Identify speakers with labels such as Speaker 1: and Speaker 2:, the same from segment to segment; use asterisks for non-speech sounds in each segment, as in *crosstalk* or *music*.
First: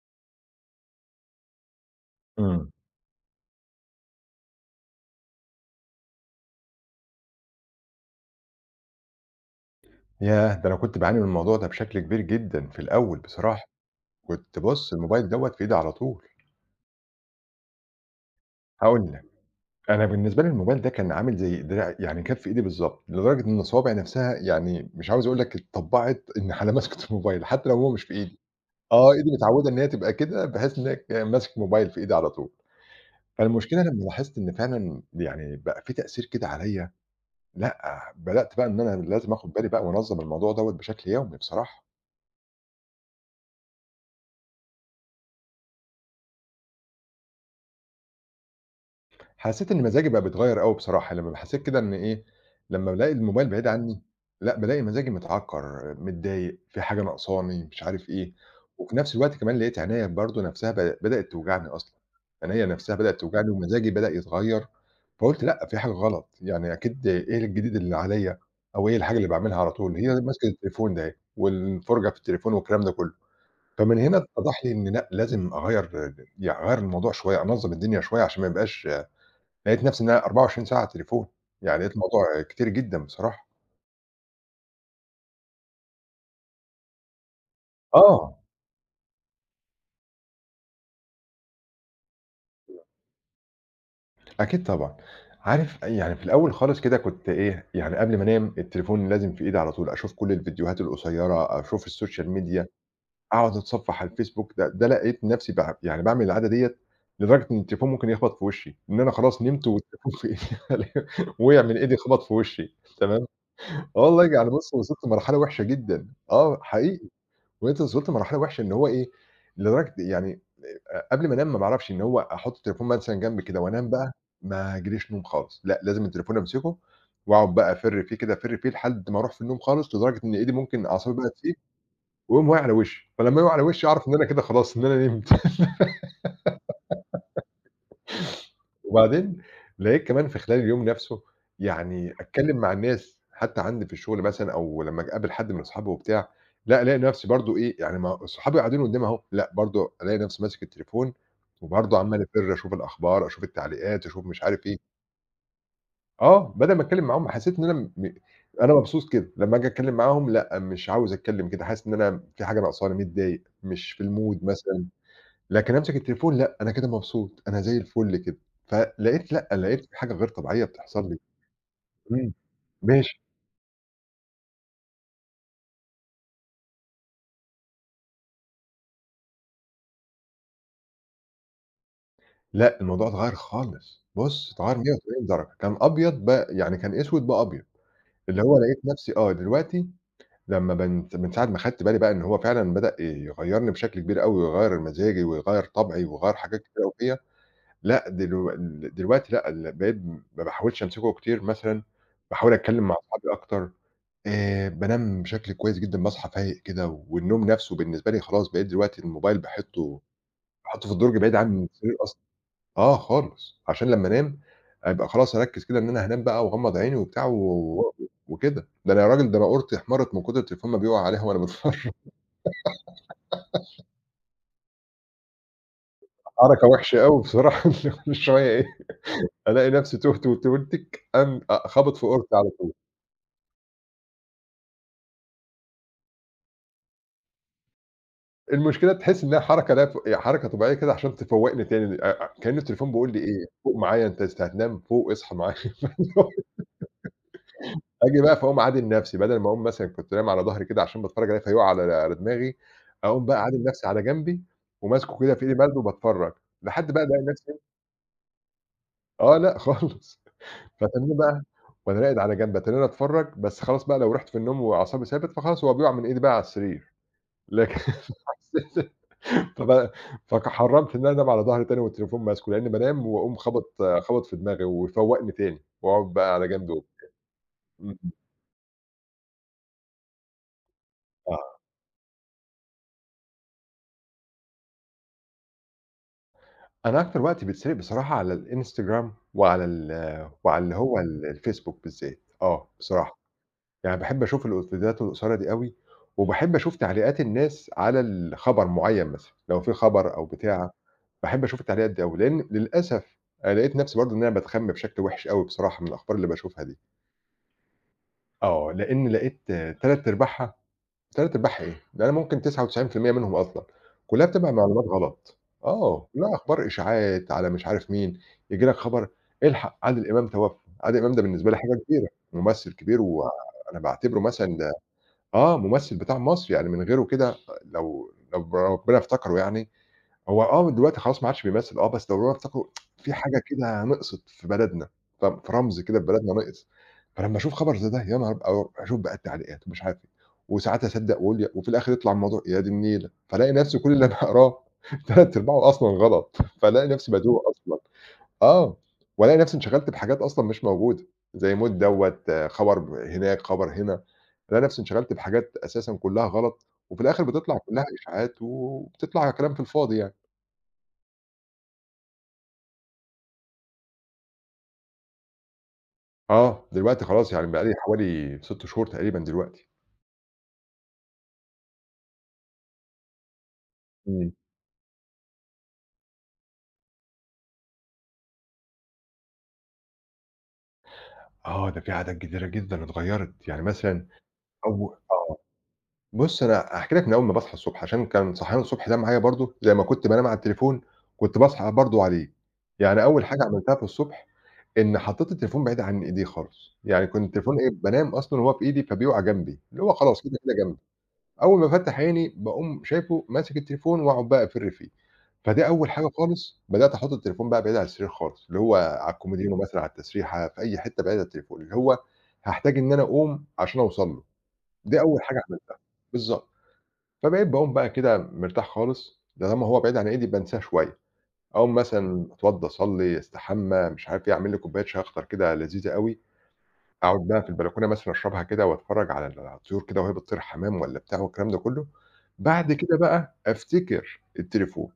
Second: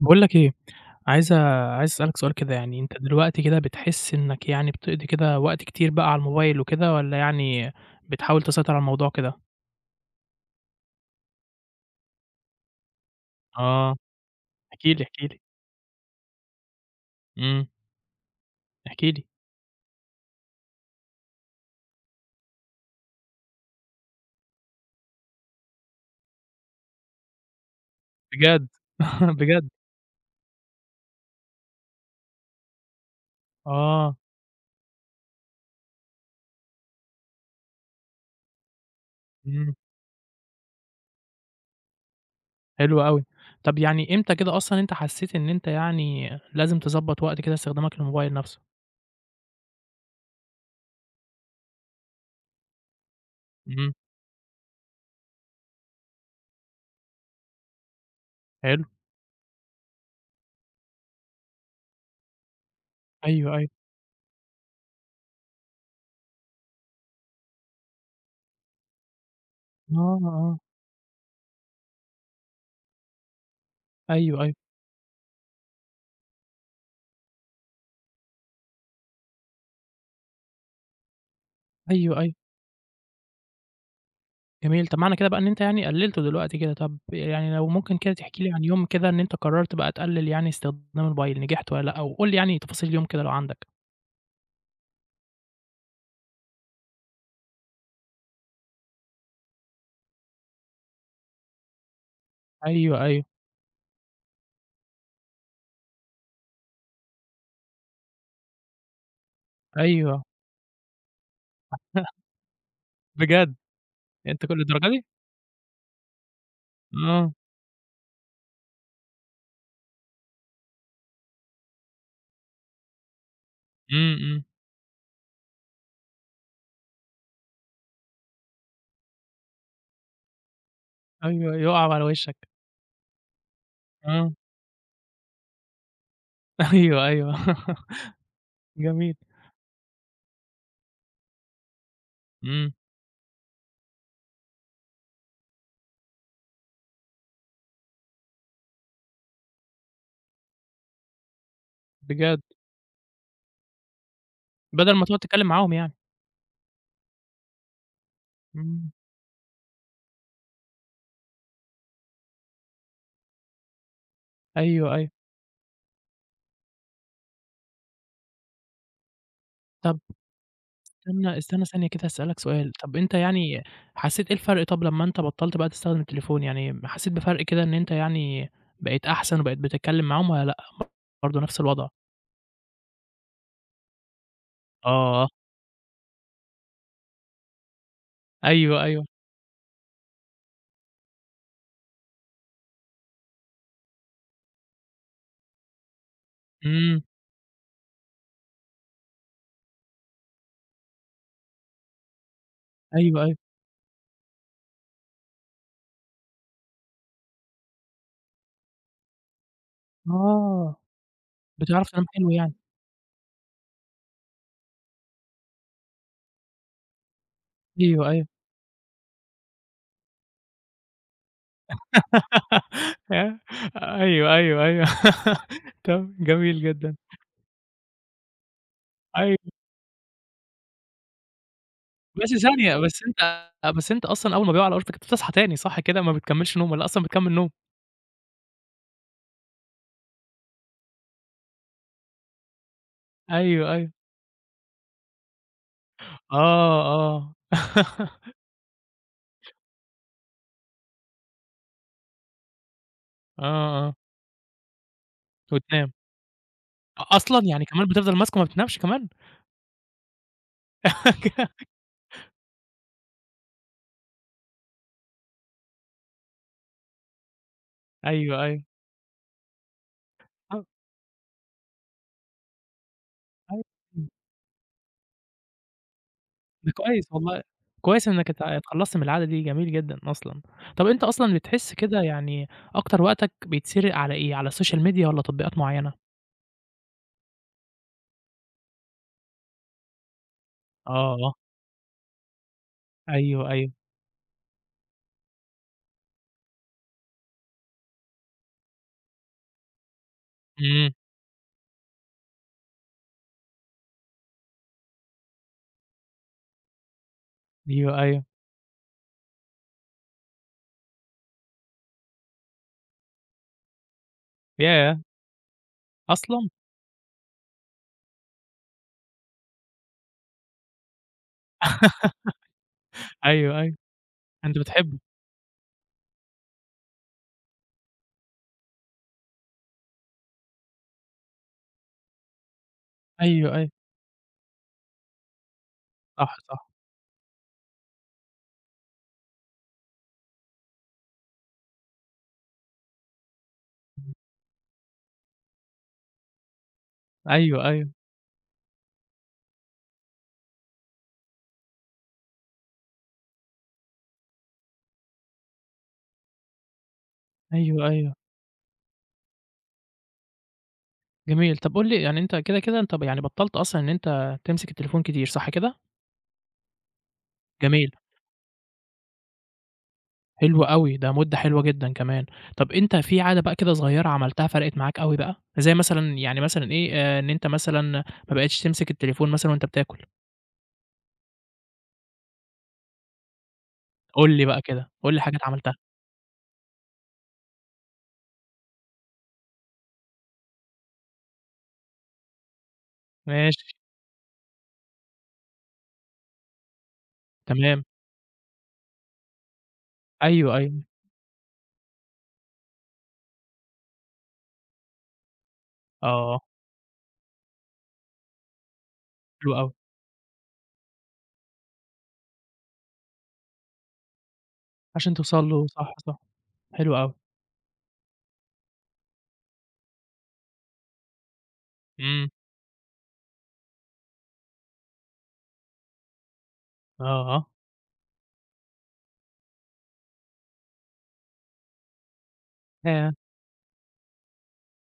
Speaker 1: باقول لك إيه، عايز عايز أسألك سؤال كده
Speaker 2: إمم.
Speaker 1: يعني، أنت دلوقتي كده بتحس إنك يعني بتقضي كده وقت كتير بقى على الموبايل وكده والّا يعني بتحاول تسيطر على الموضوع كده؟
Speaker 2: ياه! ده أنا كنت باعاني من الموضوع ده بشكل كبير جدًا في الأول بصراحة،
Speaker 1: آه،
Speaker 2: كنت
Speaker 1: احكِ
Speaker 2: بُص
Speaker 1: لي، احكِ
Speaker 2: الموبايل
Speaker 1: لي.
Speaker 2: دوّة في إيدي على طول،
Speaker 1: إمم، احكِ
Speaker 2: هاقول لك،
Speaker 1: لي.
Speaker 2: أنا بالنسبة لي الموبايل ده كان عامل زي دراعي يعني كان في إيدي بالضبط، لدرجة إن صوابعي نفسها يعني مش عاوز أقول لك اتطبّعت *laughs* إن على مَسكة الموبايل حتى لو هو مش في إيدي،
Speaker 1: بجد؟
Speaker 2: آه إيدي
Speaker 1: *laughs* بجد؟
Speaker 2: متعودة إن هي تبقى كده بحيث إن هي ماسك موبايل في إيدي على طول، فالمشكلة لمّا
Speaker 1: آه،
Speaker 2: لاحظت إن فعلًا يعني بقى في تأثير كده عليَّ، لأ بدأت بقى إن أنا لازم آخد بالي
Speaker 1: إمم،
Speaker 2: بقى وأنظّم الموضوع دوّة بشكل يومي بصراحة.
Speaker 1: حلو أوي. طب يعني إمتى كده أصلًا أنت حسيت إن أنت يعني لازم تضبّط وقت كده استخدامك للموبايل نفسه؟
Speaker 2: حسيت إن مزاجي بقى بيتغيّر أوي بصراحة، لمّا حسيت كده إن إيه، لمّا بالاقي الموبايل بعيد
Speaker 1: إمم،
Speaker 2: عني، لأ بالاقي مزاجي متعكّر، متضايق، في حاجة ناقصاني، مش عارف إيه،
Speaker 1: حلو،
Speaker 2: وفي نفس الوقت كمان لقيت عينيّا برضه نفسها بدأت توجعني أصلًا، عينيّا نفسها بدأت توجعني
Speaker 1: أيوه، أيوه.
Speaker 2: ومزاجي بدأ يتغيّر، فقُلت لأ في حاجة غلط، يعني أكيد إيه الجديد اللي عليّا أو إيه الحاجة اللي باعملها على طول، هي
Speaker 1: آه،
Speaker 2: ماسكة
Speaker 1: آه،
Speaker 2: التليفون ده أهي، والفُرجة في التليفون والكلام ده كلّه، فمن هنا
Speaker 1: أيوه، أيوه،
Speaker 2: اتضح لي إن لأ لازم أغيّر يعني أغيّر الموضوع شوية، أنظّم الدنيا شوية عشان ما يبقاش لقيت نفسي إن أنا 24 ساعة على التليفون، يعني لقيت
Speaker 1: أيوه، أيوه.
Speaker 2: الموضوع كتير جدًا بصراحة.
Speaker 1: جميل، طب معنى كده بقى إن أنت يعني قلّلته دلوقتي كده، طب يعني لو ممكن كده
Speaker 2: آه،
Speaker 1: تحكي لي عن يوم كده إن أنت قرّرت بقى تقلّل يعني استخدام الموبايل، نجحت والّا لأ؟ وقُل لي يعني تفاصيل اليوم كده لو عندك.
Speaker 2: أكيد طبعًا. عارف يعني في الأول خالص كده كنت إيه، يعني قبل ما أنام التليفون لازم في إيدي على طول، أشوف كل الفيديوهات القصيرة، أشوف السوشيال ميديا،
Speaker 1: أيوه، أيوه،
Speaker 2: أقعد أتصفح على الفيسبوك، ده لقيت نفسي يعني باعمل العادة ديّة لدرجة إن التليفون ممكن يخبط في وشي، إن أنا خلاص نمت والتليفون
Speaker 1: أيوه،
Speaker 2: في إيدي *laughs* وقع من إيدي خبط
Speaker 1: *laughs*
Speaker 2: في وشي تمام،
Speaker 1: بجد!
Speaker 2: آه والله
Speaker 1: أنت
Speaker 2: يعني
Speaker 1: كل
Speaker 2: بُص
Speaker 1: للدرجة
Speaker 2: وصلت
Speaker 1: دي؟
Speaker 2: لمرحلة وحشة جدًا، آه حقيقي،
Speaker 1: آه،
Speaker 2: وصلت لمرحلة وحشة إن هو إيه، لدرجة يعني قبل ما أنام ما باعرفش إن هو أحُط التليفون مثلًا جنبي كده وأنام بقى،
Speaker 1: إمم، إمم،
Speaker 2: ما ييجيليش نوم خالص، لأ لازم التليفون أمسكه وأقعد بقى أفِر فيه كده، أفِر فيه لحد ما أروح في النوم خالص، لدرجة إن إيدي ممكن أعصابي بقى تسيب
Speaker 1: أيوه، يُقَع على
Speaker 2: ويقوم
Speaker 1: وشّك،
Speaker 2: واقع على وشّي، فلمّا يقع على وشّي أعرف إن أنا
Speaker 1: آه،
Speaker 2: كده خلاص إن أنا نمت.
Speaker 1: *laughs* أيوه، أيوه، *laughs* جميل،
Speaker 2: وبعدين لقيت كمان في خلال اليوم نفسه يعني أتكلّم مع
Speaker 1: إمم،
Speaker 2: الناس حتى عندي في الشغل مثلًا أو لمّا أجي أقابل حد من أصحابي وبتاع، لأ ألاقي نفسي برضه إيه، يعني ما صحابي قاعدين قدّامي أهو، لأ برضه ألاقي نفسي ماسك التليفون وبرضه عمّال
Speaker 1: بجد،
Speaker 2: أفِر أشوف الأخبار، أشوف التعليقات، أشوف مش عارف إيه.
Speaker 1: بدل ما تقعد تتكلّم معاهم يعني،
Speaker 2: آه، بدل ما أتكلّم معاهم حسيت إن أنا م أنا
Speaker 1: إمم،
Speaker 2: مبسوط كده، لمّا آجي أتكلّم معاهم لأ، مش عاوز أتكلّم كده، حاسس إن أنا في حاجة ناقصاني، متضايق، مش في الmood مثلًا.
Speaker 1: أيوه، أيوه،
Speaker 2: لكن أمسك التليفون لأ، أنا كده مبسوط، أنا زي الفل كده، فلقيت لأ، لقيت في
Speaker 1: طب
Speaker 2: حاجة غير طبيعية بتحصل لي،
Speaker 1: استنى، استنى ثانية كده
Speaker 2: إمم،
Speaker 1: هاسألك سؤال، طب أنت
Speaker 2: ماشي،
Speaker 1: يعني حسّيت إيه الفرق طب لمّا أنت بطّلت بقى تستخدم التليفون، يعني حسّيت بفرق كده إن أنت يعني بقيت أحسن وبقيت بتتكلّم معاهم والّا لأ، برضه نفْس الوضع؟
Speaker 2: لأ، الموضوع اتغيّر خالص، بُص اتغيّر 180
Speaker 1: آه،
Speaker 2: درجة، كان أبيض بقى يعني كان أسود بقى أبيض، اللي هو لقيت
Speaker 1: أيوه، أيوه،
Speaker 2: نفسي آه، دلوقتي لمّا من ساعة ما خدت بالي بقى إن هو فعلًا بدأ يغيّرني بشكل كبير أوي، ويغيّر مزاجي، ويغيّر طبعي، ويغيّر حاجات كتير أوي
Speaker 1: إمم،
Speaker 2: فيّا، لأ، دلوقتي لأ، بقيت ما باحاولش أمسكه كتير مثلًا، باحاول أتكلم مع
Speaker 1: أيوه،
Speaker 2: أصحابي
Speaker 1: أيوه،
Speaker 2: أكتر، بانام بشكل كويس جدًا، باصحى فايق كده، والنوم نَفْسه بالنسبة لي خلاص بقيت دلوقتي الموبايل باحطّه
Speaker 1: آه،
Speaker 2: باحطّه في الدرج بعيد عن
Speaker 1: بتعرف
Speaker 2: السرير
Speaker 1: تنام
Speaker 2: أصلًا،
Speaker 1: حلو يعني،
Speaker 2: آه خالص، عشان لمّا أنام أبقى خلاص أركّز كده إن أنا هانام بقى واغمّض عيني وبتاع و
Speaker 1: أيوه، أيوه،
Speaker 2: وكده، ده أنا يا راجل ده أنا أوضتي احمرت من كتر التليفون ما بيقع عليها وأنا باتفرّج،
Speaker 1: *laughs* آه، أيوه، أيوه، أيوه، *laughs* طب
Speaker 2: *laughs*
Speaker 1: جميل
Speaker 2: حركة
Speaker 1: جدًا،
Speaker 2: وحشة أوي بصراحة *laughs* إن أنا كل شوية إيه،
Speaker 1: أيوه،
Speaker 2: ألاقي نَفْسي تُهت وتُهتِك قام خابط في
Speaker 1: بس
Speaker 2: أوضتي على طول.
Speaker 1: ثانية، بس أنت بس أنت أصلًا أول ما بيقع على أرضك أنت بتصحى تاني صح كده، ما بتكمّلش نوم والّا أصلًا بتكمّل نوم؟
Speaker 2: المشكلة تحس إنها حركة لا ت يعني حركة طبيعية كده عشان تفوّقني تاني أ أ كأن التليفون بيقول لي إيه،
Speaker 1: أيوه،
Speaker 2: فوق
Speaker 1: أيوه.
Speaker 2: معايا أنت لسه هتنام، فوق اصحى معايا *laughs* فاللي هو
Speaker 1: آه، آه.
Speaker 2: آجي بقى
Speaker 1: *laughs*
Speaker 2: فاقوم عادل نفسي، بدل ما أقوم مثلًا كنت نايم على ضهري كده عشان باتفرّج عليه فيُقع على دماغي، أقوم بقى عادل
Speaker 1: آه،
Speaker 2: نفسي
Speaker 1: آه،
Speaker 2: على جنبي وماسكه كده في إيدي باخده
Speaker 1: وتنام.
Speaker 2: وباتفرّج، لحد بقى
Speaker 1: أ
Speaker 2: ألاقي
Speaker 1: أصلًا!
Speaker 2: نفسي
Speaker 1: يعني
Speaker 2: إيه،
Speaker 1: كمان بتفضل ماسكه ما بتنامش كمان؟
Speaker 2: آه لأ *laughs* خالص، فاتنّيه بقى
Speaker 1: *laughs*
Speaker 2: وأنا راقد على جنب، أتنّيني أتفرّج، بس خلاص بقى لو رُحت في النوم وأعصابي ثابت فخلاص هو بيُقع من إيدي بقى على السرير، لكن
Speaker 1: أيوه، أيوه.
Speaker 2: *laughs* فب
Speaker 1: آه،
Speaker 2: فحرّمت إن أنا أنام على ضهري تاني والتليفون ماسكه، لإنّي بانام وأقوم
Speaker 1: أيوه، إمم.
Speaker 2: خابط في دماغي ويفوّقني تاني وأقعد بقى على جنب
Speaker 1: ده
Speaker 2: و
Speaker 1: كويس والله،
Speaker 2: إمم،
Speaker 1: كويس إنّك اتخلّصت من العادة دي، جميل جدًا أصلًا. طَب أنت أصلًا
Speaker 2: آه.
Speaker 1: بتحس كده يعني أكتر وقتك بيتسرق على إيه، على السوشيال ميديا والّا تطبيقات معيّنة؟
Speaker 2: أنا أكتر وقت بيتسرق بصراحة على الإنستجرام وعلى ال وعلى اللي
Speaker 1: آه،
Speaker 2: هو
Speaker 1: آه.
Speaker 2: الفيسبوك بالذات، آه، بصراحة.
Speaker 1: أيوه، أيوه.
Speaker 2: يعني باحب أشوف الفيديوهات القصيرة دي أوي وباحب أشوف تعليقات الناس على الخبر معيّن مثلًا، لو في خبر أو بتاع،
Speaker 1: إمم.
Speaker 2: باحب أشوف التعليقات دي أوي، لإن للأسف أنا لقيت نَفْسي برضه إن أنا باتخَم بشكل وِحِش أوي بصراحة من الأخبار اللي باشوفها دي.
Speaker 1: أيوه، أيوه.
Speaker 2: آه، لإن لقيت 3 أرباعها 3 أرباعها إيه؟ ده أنا ممكن 99% منهم أصلًا، كلّها بتبقى معلومات
Speaker 1: ياه!
Speaker 2: غلط. آه، كلّها
Speaker 1: أصلًا!
Speaker 2: أخبار إشاعات على مش عارف مين، ييجي لك خبر "الحق عادل إمام توفى." عادل إمام ده بالنسبة لي حاجة كبيرة،
Speaker 1: *laughs*
Speaker 2: ممثل كبير
Speaker 1: أيوه، أيوه.
Speaker 2: وأنا باعتبره مثلًا
Speaker 1: أنت
Speaker 2: ده
Speaker 1: بتحبه.
Speaker 2: آه، ممثل بتاع مصر، يعني من غيره كده لو ربنا افتكره يعني هو آه دلوقتي خلاص ما عادش بيمثّل آه، بس لو هو افتكروا في حاجة
Speaker 1: أيوه، أيوه.
Speaker 2: كده نقصت في بلدنا، فاهم، في رمز كده في بلدنا
Speaker 1: صح،
Speaker 2: نقص،
Speaker 1: صح.
Speaker 2: فلمّا أشوف خبر زي ده يا نهار أبيض، أو أشوف بقى التعليقات ومش عارف إيه، وساعات أصدّق وأقول وفي الآخر يطلع الموضوع يا دي النيلة، فالاقي نفسي كل اللي
Speaker 1: إمم.
Speaker 2: أنا *laughs* باقراه 3 أرباعه أصلًا غلط، فالاقي نفسي باتوه
Speaker 1: أيوه،
Speaker 2: أصلًا،
Speaker 1: أيوه.
Speaker 2: آه، والاقي نفسي انشغلت بحاجات أصلًا مش موجودة، زي موت دوّة، خبر هناك، خبر هنا، الاقي نفسي انشغلت بحاجات أساسًا كلّها غلط، وفي الآخر بتطلع كلّها
Speaker 1: أيوه، أيوه.
Speaker 2: إشاعات وبتطلع كلام في الفاضي يعني.
Speaker 1: جميل. طب قُل لي يعني أنت كده أنت يعني بطّلت أصلًا إن أنت تمسك التليفون كتير صح كده؟
Speaker 2: آه، دلوقتي خلاص يعني بقى لي
Speaker 1: جميل،
Speaker 2: حوالي 6 شهور تقريبًا دلوقتي.
Speaker 1: حلو أوي، ده مدة حلوة جدًا كمان. طب أنت في عادة بقى كده صغيّرة
Speaker 2: إمم.
Speaker 1: عملتها فرقِت معاك أوي بقى؟ زي مثلًا يعني مثلًا إيه، إن أنت مثلًا ما بقيتش تمسك التليفون مثلًا وأنت بتاكل،
Speaker 2: آه، ده في عادات كتيرة جدًا اتغيّرت، يعني مثلًا
Speaker 1: قُل لي بقى كده،
Speaker 2: أو
Speaker 1: قُل لي
Speaker 2: آه،
Speaker 1: حاجات عملتها.
Speaker 2: بُص أنا هاحكي لك من أول ما باصحى الصبح، عشان كان صحيان الصبح ده معايا برضه زي ما كنت بانام على التليفون، كنت باصحى برضه عليه. يعني أول حاجة
Speaker 1: ماشي،
Speaker 2: عملتها في الصبح، إن حطيت التليفون بعيد عن إيدي خالص، يعني كنت التليفون إيه،
Speaker 1: تمام.
Speaker 2: بانام أصلًا وهو في إيدي فبيقع جنبي، اللي هو خلاص كده، كده
Speaker 1: أيوه، أيوه.
Speaker 2: جنبي. أول ما بافتّح عيني باقوم شايفه ماسك التليفون وأقعد بقى أفِر فيه، فدي أول حاجة
Speaker 1: آه،
Speaker 2: خالص بدأت أحُط التليفون بقى بعيد عن السرير خالص، اللي هو على
Speaker 1: حلو
Speaker 2: الكوميدينو
Speaker 1: أوي.
Speaker 2: مثلًا، على التسريحة، في أي حتّة بعيد عن التليفون، اللي هو هاحتاج إن أنا أقوم عشان أوصل له، دي
Speaker 1: عشان
Speaker 2: أول حاجة
Speaker 1: توصل له
Speaker 2: عملتها،
Speaker 1: صح، صح.
Speaker 2: بالضبط،
Speaker 1: حلو أوي.
Speaker 2: فبقيت باقوم بقى كده مرتاح خالص، طالما هو بعيد عن إيدي بانساه شوية، أقوم مثلًا
Speaker 1: إمم.
Speaker 2: أتوضّى، أصلّي، أستحمى، مش عارف إيه، أعمل لي كوباية شاي أخضر كده لذيذة أوي،
Speaker 1: آه،
Speaker 2: أقعد بقى
Speaker 1: اه
Speaker 2: في البلكونة مثلًا أشربها كده وأتفرّج على ال على الطيور كده وهي بتطير حمام والّا بتاع والكلام ده كلّه، بعد كده
Speaker 1: ياه!
Speaker 2: بقى أفتكر التليفون،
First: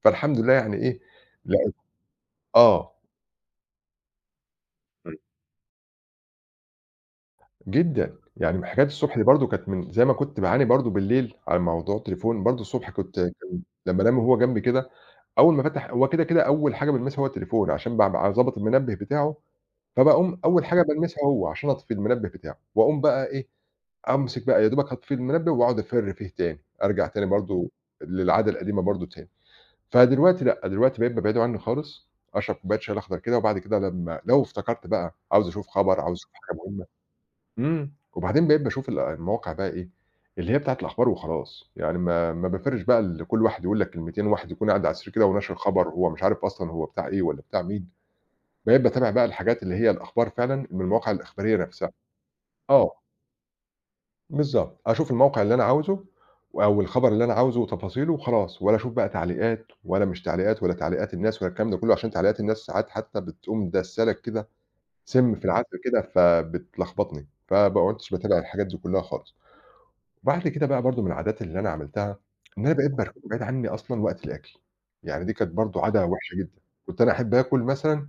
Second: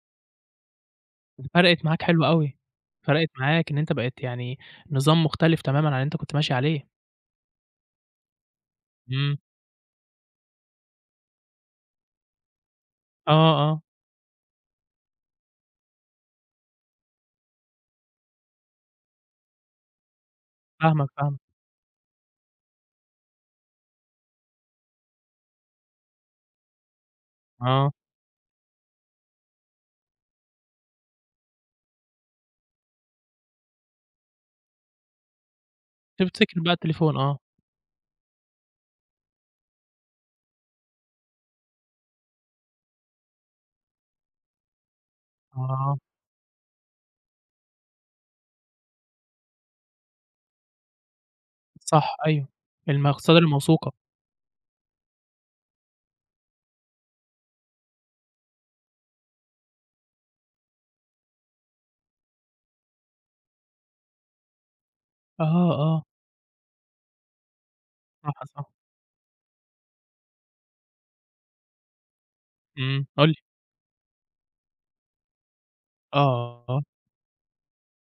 Speaker 2: فالحمد لله يعني إيه،
Speaker 1: دي
Speaker 2: لقيت
Speaker 1: فرقِت معاك حلو أوي.
Speaker 2: آه،
Speaker 1: فرقِت معاك إن أنت بقيت يعني
Speaker 2: إمم.
Speaker 1: نظام مختلف تمامًا عن اللي أنت كنت ماشي عليه.
Speaker 2: جدًا، يعني حكاية الصبح دي
Speaker 1: إمم،
Speaker 2: برضه كانت من زي ما كنت باعاني برضه بالليل على موضوع التليفون، برضه الصبح
Speaker 1: آه،
Speaker 2: كان
Speaker 1: آه،
Speaker 2: لمّا أنام وهو جنبي كده، أول ما أفتح هو كده، كده أول حاجة بالمسها هو التليفون عشان بابقى ضابط المنبه بتاعه، فباقوم أول حاجة
Speaker 1: فاهمك،
Speaker 2: بالمسها
Speaker 1: فاهمك،
Speaker 2: هو عشان أطفي المنبه بتاعه، وأقوم بقى إيه، أمسك بقى يا دوبك هاطفي المنبه واقعد أفِر فيه تاني، أرجع تاني برضه
Speaker 1: آه،
Speaker 2: للعادة القديمة برضه تاني. فدلوقتي لأ، دلوقتي بقيت بابعده عنّي خالص، أشرب كوباية شاي الأخضر كده وبعد كده لمّا لو افتكرت بقى عاوز أشوف خبر، عاوز أشوف حاجة
Speaker 1: تفتكر بقى
Speaker 2: مهمة
Speaker 1: التليفون آه،
Speaker 2: إمم. وبعدين بقيت باشوف المواقع بقى إيه، اللي هي بتاعة الأخبار وخلاص، يعني ما بافِرش بقى لكل واحد يقول لك كلمتين، وواحد يكون قاعد على السرير كده وناشر خبر
Speaker 1: آه،
Speaker 2: وهو مش عارف أصلًا هو بتاع إيه والّا بتاع مين، بقيت باتابع بقى الحاجات اللي هي الأخبار فعلًا من المواقع الإخبارية نفسها.
Speaker 1: صح أيوه،
Speaker 2: آه.
Speaker 1: المصادر الموثوقة،
Speaker 2: بالضبط، أشوف الموقع اللي أنا عاوزه أو الخبر اللي أنا عاوزه وتفاصيله وخلاص، ولا أشوف بقى تعليقات ولا مش تعليقات ولا تعليقات الناس ولا الكلام ده كله، عشان تعليقات الناس ساعات حتى بتقوم داسة لك كده سم في
Speaker 1: آه،
Speaker 2: العسل كده،
Speaker 1: آه،
Speaker 2: فبتلخبطني، فما عُدتش باتابع
Speaker 1: صح،
Speaker 2: الحاجات
Speaker 1: صح،
Speaker 2: دي كلها خالص. وبعد كده بقى برضه من العادات اللي أنا عملتها، إن أنا بقيت
Speaker 1: إمم،
Speaker 2: باركنه
Speaker 1: قُل لي،
Speaker 2: بعيد عني أصلًا وقت الأكل، يعني دي كانت برضه عادة وحشة جدًا،
Speaker 1: آه، آه.
Speaker 2: كنت أنا أحب آكل مثلًا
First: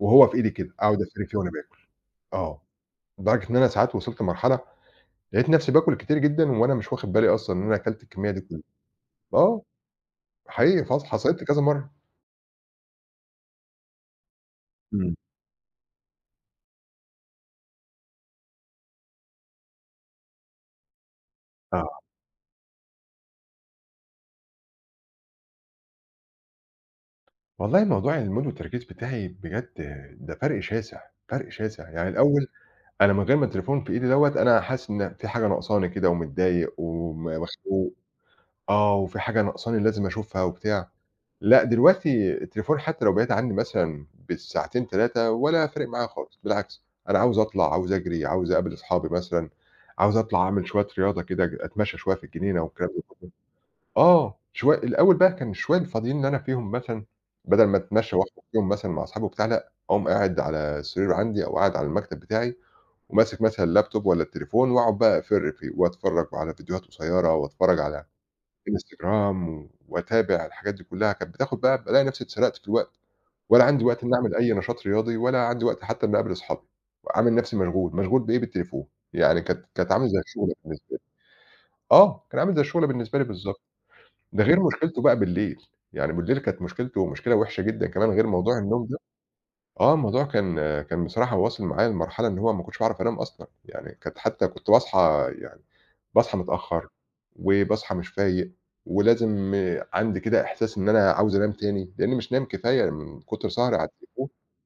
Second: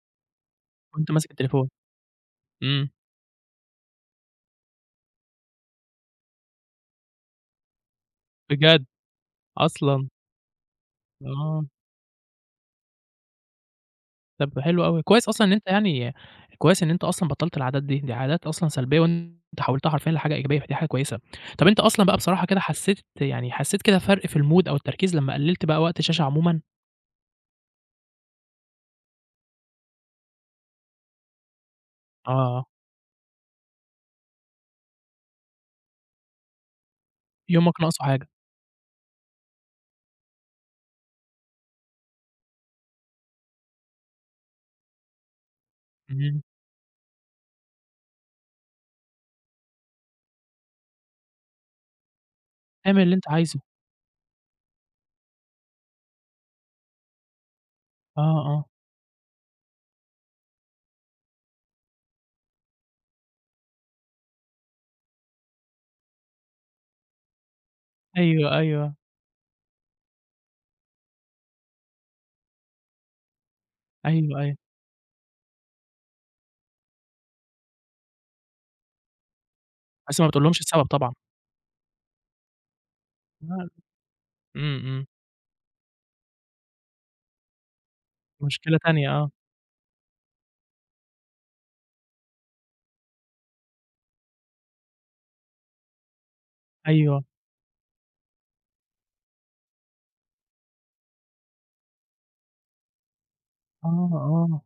Speaker 2: وهو في إيدي كده، أقعد
Speaker 1: وأنت
Speaker 2: أتفرِّج
Speaker 1: ماسك
Speaker 2: فيه وأنا
Speaker 1: التليفون،
Speaker 2: باكل، آه،
Speaker 1: إمم،
Speaker 2: لدرجة إن أنا ساعات وصلت لمرحلة لقيت نفسي باكل كتير جدًا وأنا مش واخد بالي أصلًا إن أنا أكلت الكمية دي كلّها.
Speaker 1: بجد!
Speaker 2: آه،
Speaker 1: أصلًا،
Speaker 2: حقيقي حصلت لي كذا
Speaker 1: آه،
Speaker 2: مرّة.
Speaker 1: طب حلو أوي،
Speaker 2: إمم،
Speaker 1: كويس أصلًا إن أنت يعني كويس إن أنت أصلًا بطّلت العادات دي، دي عادات أصلًا سلبية وأنت حولتها حرفيًا لحاجة إيجابية، فدي حاجة كويسة. طب أنت
Speaker 2: آه.
Speaker 1: أصلًا بقى بصراحة كده حسيت يعني حسيت كده فرق في الmood أو التركيز لمّا قللت بقى وقت الشاشة عمومًا؟
Speaker 2: والله موضوع المود والتركيز بتاعي بجد ده فرق شاسع، فرق شاسع، يعني الأول
Speaker 1: آه،
Speaker 2: أنا من غير ما التليفون في إيدي دوّة أنا حاسس إن في حاجة ناقصاني كده ومتضايق
Speaker 1: يومك
Speaker 2: مخنوق،
Speaker 1: ناقصه حاجة،
Speaker 2: آه، وفي حاجة ناقصاني لازم أشوفها وبتاع. لأ، دلوقتي التليفون حتى لو بعيد عني مثلًا بالساعتين 3 ولا فارق معايا خالص،
Speaker 1: إمم.
Speaker 2: بالعكس أنا عاوز أطلع، عاوز أجري، عاوز أقابل أصحابي مثلًا، عاوز أطلع أعمل شوية رياضة كده، أتمشى شوية في الجنينة والكلام
Speaker 1: اعمل
Speaker 2: ده
Speaker 1: اللي أنت
Speaker 2: كله.
Speaker 1: عايزه.
Speaker 2: آه، شوية الأول بقى كان الشوية الفاضيين اللي أنا فيهم مثلًا، بدل ما أتمشى
Speaker 1: آه،
Speaker 2: وأخرج
Speaker 1: آه.
Speaker 2: فيهم مثلًا مع أصحابي وبتاع، لأ، أقوم قاعد على السرير عندي أو قاعد على المكتب بتاعي وماسك مثلًا اللاب توب والّا التليفون وأقعد بقى أفِر فيه وأتفرّج على فيديوهات قصيرة وأتفرّج على
Speaker 1: أيوه، أيوه،
Speaker 2: إنستجرام وأتابع الحاجات دي كلّها، كانت بتاخد بقى بالاقي نفسي اتسرقت في الوقت، ولا عندي وقت إنّي أعمل
Speaker 1: أيوه،
Speaker 2: أي
Speaker 1: أيوه.
Speaker 2: نشاط رياضي، ولا عندي وقت حتى إنّي أقابل أصحابي، عامل نفسي مشغول، مشغول بإيه؟ بالتليفون، يعني كانت عامل زي
Speaker 1: بس ما
Speaker 2: الشُغل
Speaker 1: بتقولهمش السبب
Speaker 2: بالنسبة لي.
Speaker 1: طبعًا.
Speaker 2: آه، كان عامل زي الشُغل بالنسبة لي بالضبط،
Speaker 1: لأ،
Speaker 2: ده غير
Speaker 1: إمم،
Speaker 2: مشكلته
Speaker 1: إمم.
Speaker 2: بقى بالليل، يعني بالليل كانت مشكلته مشكلة وِحشة جدًا كمان غير موضوع
Speaker 1: مشكلة
Speaker 2: النوم ده،
Speaker 1: تانية آه.
Speaker 2: آه، الموضوع كان بصراحة واصل معايا لمرحلة إن هو ما كنتش باعرف أنام أصلًا، يعني كانت حتى كنت باصحى يعني باصحى متأخّر،
Speaker 1: أيوه.
Speaker 2: وباصحى مش فايق، ولازم عندي كده إحساس إن أنا عاوز أنام تاني، لإنّي مش نايم كفاية من كتر سهري على
Speaker 1: آه،
Speaker 2: التليفون.
Speaker 1: آه.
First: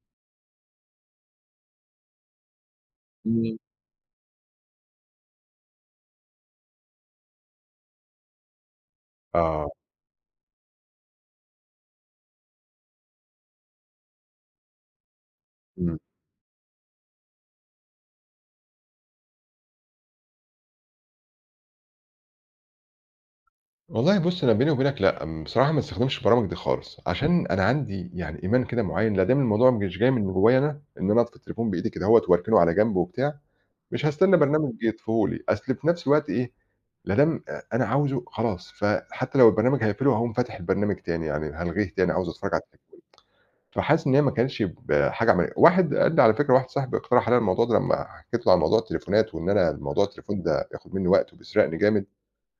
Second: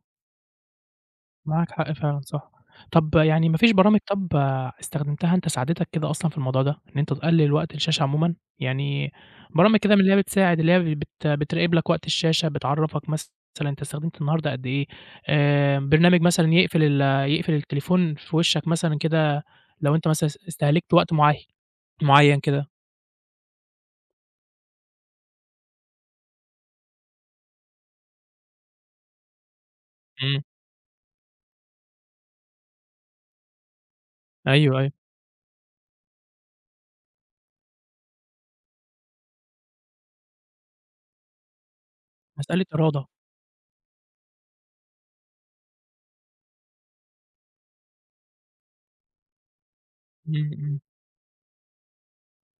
Speaker 1: معاك حق فعلًا صح. طَب يعني
Speaker 2: إمم.
Speaker 1: ما فيش برامج طَب استخدمتها أنت ساعدتك كده أصلًا في الموضوع ده، إن أنت تقلل وقت الشاشة عمومًا؟ يعني
Speaker 2: آه.
Speaker 1: برامج كده من اللي هي بتساعد، اللي هي بت بتراقب لك وقت الشاشة، بتعرّفك مثلًا أنت استخدمت النهارده قد إيه،
Speaker 2: إمم.
Speaker 1: برنامج مثلًا يقفل التليفون في وشّك مثلًا كده لو أنت مثلًا استهلكت وقت معيّن. معيّن كده،
Speaker 2: والله بُص، أنا بيني وبينك لأ، بصراحة ما باستخدمش البرامج دي خالص، عشان أنا عندي يعني إيمان كده معيّن، لا دام الموضوع مش جاي من
Speaker 1: إمم،
Speaker 2: جوّايا أنا، إن أنا أطفي التليفون بإيدي كدهوّة وأركنه على جنب وبتاع، مش هاستنى برنامج
Speaker 1: أيوه، أيوه،
Speaker 2: يطفيه لي، أصل في نفس الوقت إيه، لا دام أنا عاوزه خلاص، فحتّى لو البرنامج هيقفله هاقوم فاتح البرنامج تاني، يعني هالغيه تاني، عاوز أتفرّج على
Speaker 1: مسألة
Speaker 2: الت
Speaker 1: إرادة،
Speaker 2: فحاسس إن هي ما كانش حاجة عملية. واحد قال لي على فكرة، واحد صاحبي اقترح عليَّ الموضوع ده لمّا حكيت له على موضوع التليفونات وإن أنا موضوع التليفون
Speaker 1: إمم،
Speaker 2: ده
Speaker 1: إمم،
Speaker 2: بياخد منّي وقت وبيسرقني جامد،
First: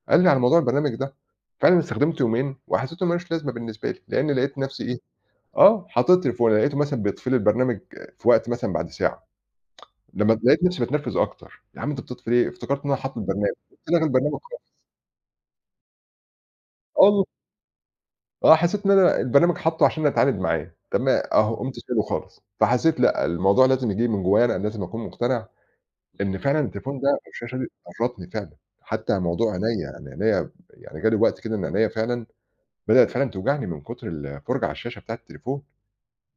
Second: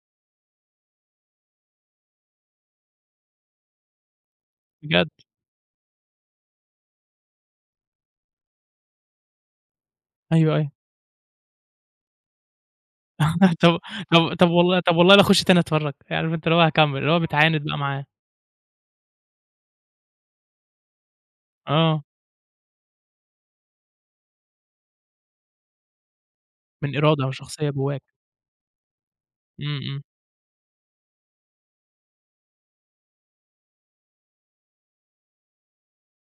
Speaker 2: قال لي على موضوع البرنامج ده. فعلًا استخدمته يومين وحسيت إنه ما لوش لازمة بالنسبة لي، لإن لقيت نفسي إيه،
Speaker 1: بجد،
Speaker 2: آه، حطيت تليفوني لقيته مثلًا بيطفي لي البرنامج في وقت مثلًا بعد ساعة، لمّا
Speaker 1: أيوه،
Speaker 2: لقيت
Speaker 1: أيوه،
Speaker 2: نفسي باتنرفز أكتر، يا عم أنت بتطفي ليه؟ افتكرت إن أنا حاطط البرنامج،
Speaker 1: *laughs*
Speaker 2: قمت
Speaker 1: طب
Speaker 2: لاغي البرنامج
Speaker 1: طب طب
Speaker 2: خالص.
Speaker 1: والله طب والله لا أخش تاني أتفرّج، عارف أنت اللي هو هاكمّل،
Speaker 2: آه
Speaker 1: اللي هو
Speaker 2: والله،
Speaker 1: بتعاند بقى معاه،
Speaker 2: آه حسيت إن أنا البرنامج حاطُّه عشان أتعاند معاه، طب ما أهو قمت شايله
Speaker 1: آه،
Speaker 2: خالص. فحسيت لأ، الموضوع لازم ييجي لي من جوايا أنا، لازم أكون مقتنع إن فعلًا
Speaker 1: من
Speaker 2: التليفون ده أو
Speaker 1: إرادة
Speaker 2: الشاشة دي
Speaker 1: وشخصية جواك،
Speaker 2: ضرّتني فعلًا، حتى موضوع
Speaker 1: إمم،
Speaker 2: عينيّا،
Speaker 1: إمم،
Speaker 2: يعني عينيّا يعني جه لي وقت كده إن عينيّا فعلًا بدأت فعلًا توجعني من كتر الفُرجة على الشاشة بتاعة التليفون،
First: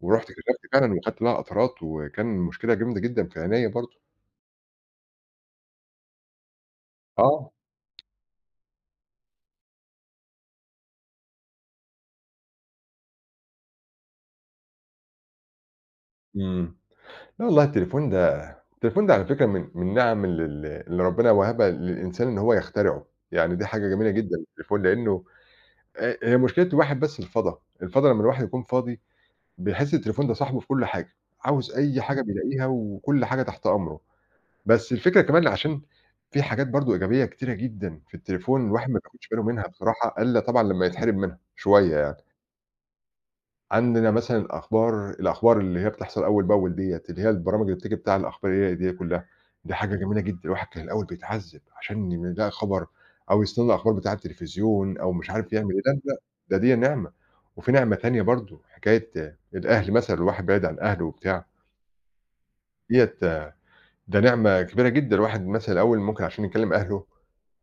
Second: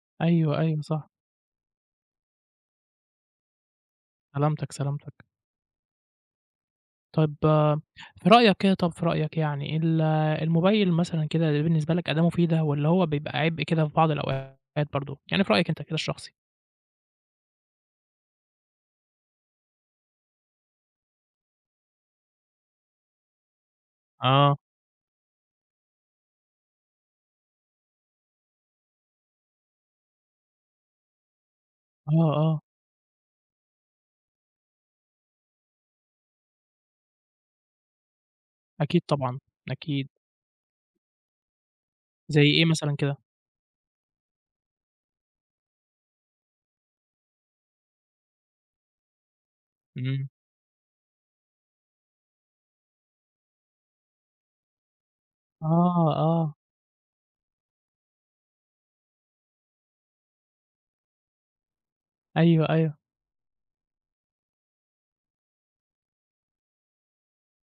Speaker 2: ورُحت
Speaker 1: أيوه،
Speaker 2: كشفت
Speaker 1: أيوه،
Speaker 2: فعلًا
Speaker 1: صح،
Speaker 2: وخدت لها قطرات، وكان مشكلة جامدة جدًا في عينيّا برضه.
Speaker 1: سلامتك، سلامتك، طب
Speaker 2: آه.
Speaker 1: في رأيك كده طب في رأيك يعني ال الموبايل مثلًا كده بالنسبة لك أداة مفيدة والّا هو بيبقى عبء كده في بعض الأوقات برضه، يعني في رأيك أنت كده الشخصي؟
Speaker 2: إمم. لا والله، التليفون ده على فكرة من نِعَم ال ال اللي ربنا وهبها للإنسان إن هو يخترعه، يعني دي حاجة جميلة جدًا
Speaker 1: آه،
Speaker 2: التليفون لإنه هي مشكلة الواحد بس الفَضا، الفَضا لمّا الواحد يكون فاضي بيحس التليفون ده صاحبه في كل حاجة، عاوز أي حاجة إمم
Speaker 1: آه، آه،
Speaker 2: بيلاقيها وكل حاجة تحت أمره، بس الفكرة كمان عشان في حاجات برضه إيجابية كتيرة جدًا في التليفون الواحد ما
Speaker 1: أكيد
Speaker 2: بياخدش
Speaker 1: طبعًا،
Speaker 2: باله منها
Speaker 1: أكيد،
Speaker 2: بصراحة إلا طبعًا لمّا يتحرم منها شوية يعني.
Speaker 1: زي إيه مثلًا كده؟
Speaker 2: عندنا مثلًا الأخبار، الأخبار اللي هي بتحصل أول بأول ديّة، اللي هي البرامج اللي بتيجي بتاع الأخبارية دي كلّها، دي حاجة جميلة
Speaker 1: إمم.
Speaker 2: جدًا، الواحد كان الأول بيتعذّب عشان يلاقي خبر أو يستنى الأخبار بتاع التلفزيون أو مش عارف يعمل إيه، لا،
Speaker 1: آه،
Speaker 2: لا،
Speaker 1: آه،
Speaker 2: ده ديّة نعمة، وفي نعمة تانية برضه حكاية آه، الأهل مثلًا الواحد بعيد عن أهله وبتاع،
Speaker 1: أيوه، أيوه،
Speaker 2: ديّة ده نعمة كبيرة جدًا، الواحد مثلًا الأول ممكن عشان يكلّم أهله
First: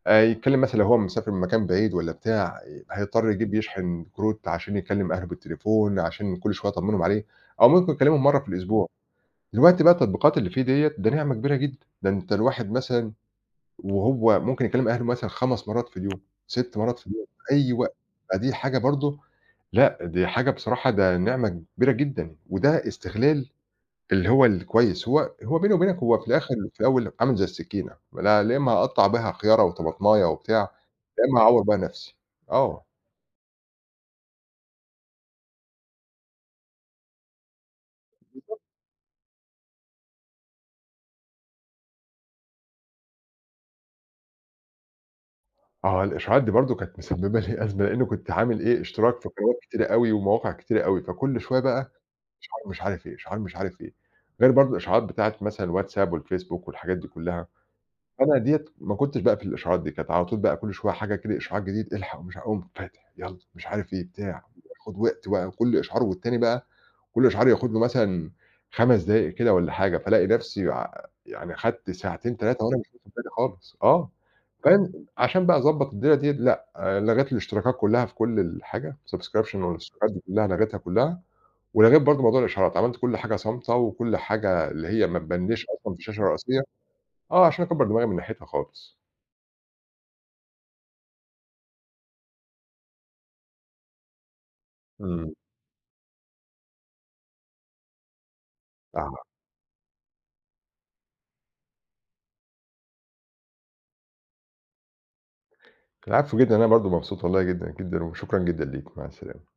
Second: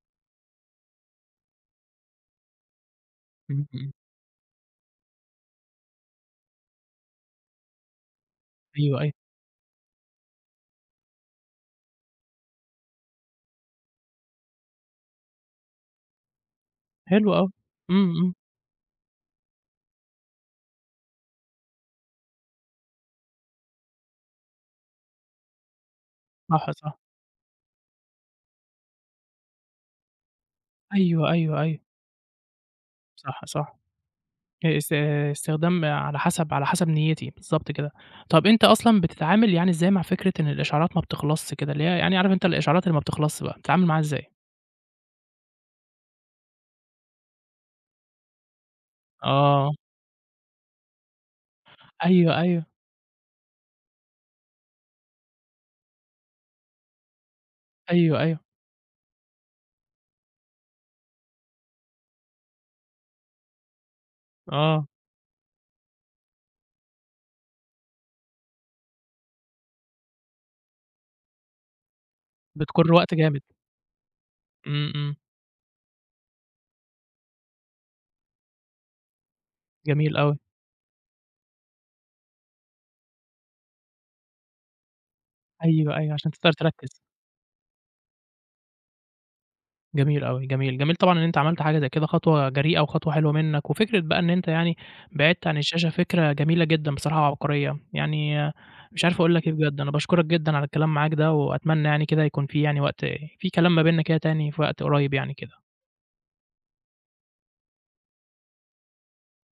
Speaker 2: يتكلّم مثلًا لو هو مسافر من مكان بعيد والّا بتاع، هيضطر يجيب
Speaker 1: إمم، إمم،
Speaker 2: يشحن كروت عشان يكلّم أهله بالتليفون، عشان كل شوية أطمّنهم عليه، أو ممكن يكلّمهم مرّة في الأسبوع.
Speaker 1: أيوه، أيوه،
Speaker 2: دلوقتي بقى التطبيقات اللي في ديّة، ده نعمة كبيرة جدًا، ده أنت الواحد مثلًا وهو ممكن يكلّم أهله مثلًا 5 مرّات في اليوم، 6 مرّات في اليوم،
Speaker 1: حلو أوي،
Speaker 2: أي وقت.
Speaker 1: إمم، إمم،
Speaker 2: فدي حاجة برضه، لأ، دي حاجة بصراحة ده نعمة كبيرة جدًا، وده استغلال اللي هو الكويس. هو هو بيني وبينك هو في الآخر
Speaker 1: صح،
Speaker 2: في
Speaker 1: صح،
Speaker 2: الأول عامل زي السكينة، لا لا، إمّا هاقطّع بيها خيارة وطماطماية وبتاع، يا
Speaker 1: أيوه،
Speaker 2: إما
Speaker 1: أيوه،
Speaker 2: أعوّر بقى
Speaker 1: أيوه،
Speaker 2: نَفْسي، آه.
Speaker 1: صح، صح، آآ، است استخدام على حسب نيتي، بالضبط كده. طَب أنت أصلًا بتتعامل يعني إزاي مع فكرة إن الإشعارات ما بتخلصش كده، اللي هي يعني عارف أنت الإشعارات اللي ما بتخلصش بقى، بتتعامل معاها إزاي؟
Speaker 2: آه الإشعاعات دي برضه كانت مسببة لي أزمة، لإنه كنت عامل إيه اشتراك في قنوات
Speaker 1: آه،
Speaker 2: كتيرة أوي ومواقع كتيرة أوي، فكل شوية بقى
Speaker 1: أيوه،
Speaker 2: إشعار
Speaker 1: أيوه،
Speaker 2: مش عارف إيه، إشعار مش عارف إيه، غير برضه الإشعاعات بتاعة مثلًا الواتساب والفيسبوك والحاجات دي كلّها،
Speaker 1: أيوه،
Speaker 2: أنا
Speaker 1: أيوه،
Speaker 2: ديّة ما كنتش بقى في الإشعاعات دي، كانت على طول بقى كل شوية حاجة كده إشعاع جديد الحق ومش أقوم فاتح يالّا مش عارف إيه بتاع،
Speaker 1: آه،
Speaker 2: وآخد وقت بقى كل إشعار والتاني بقى كل إشعار ياخد له مثلًا 5 دقايق كده والّا حاجة، فالاقي نفسي يعني خدت ساعتين 3 وأنا مش
Speaker 1: بتكُر
Speaker 2: واخد
Speaker 1: وقت
Speaker 2: بالي
Speaker 1: جامد،
Speaker 2: خالص، آه،
Speaker 1: إمم،
Speaker 2: فاهم،
Speaker 1: إمم،
Speaker 2: عشان بقى أضبّط الدنيا ديّة لأ، لغيت الاشتراكات كلّها في كل الحاجة subscription والاشتراكات
Speaker 1: جميل
Speaker 2: دي
Speaker 1: أوي،
Speaker 2: كلّها لغيتها كلّها، ولغيت برضه موضوع الإشعارات، عملت كل حاجة صامتة وكل حاجة اللي هي ما تبانليش أصلًا
Speaker 1: أيوه،
Speaker 2: في
Speaker 1: أيوه،
Speaker 2: الشاشة
Speaker 1: عشان تقدر
Speaker 2: الرئيسية،
Speaker 1: تركّز.
Speaker 2: آه، عشان أكبّر دماغي من ناحيتها خالص.
Speaker 1: جميل أوي، جميل، جميل طبعًا إن أنت عملت حاجة زي كده خطوة جريئة وخطوة حلوة منّك، وفكرة بقى إن أنت يعني
Speaker 2: إمم.
Speaker 1: بعدت عن الشاشة فكرة جميلة جدًا بصراحة وعبقرية، يعني مش
Speaker 2: آه.
Speaker 1: عارف أقول لك إيه بجد، أنا باشكرك جدًا على الكلام معاك ده، وأتمنى يعني كده يكون في يعني وقت في كلام ما بيننا كده تاني في وقت قريب يعني كده.
Speaker 2: العفو جدًا، أنا برضه مبسوط والله جدًا، جدًا، وشكرًا جدًا ليك، مع السلامة.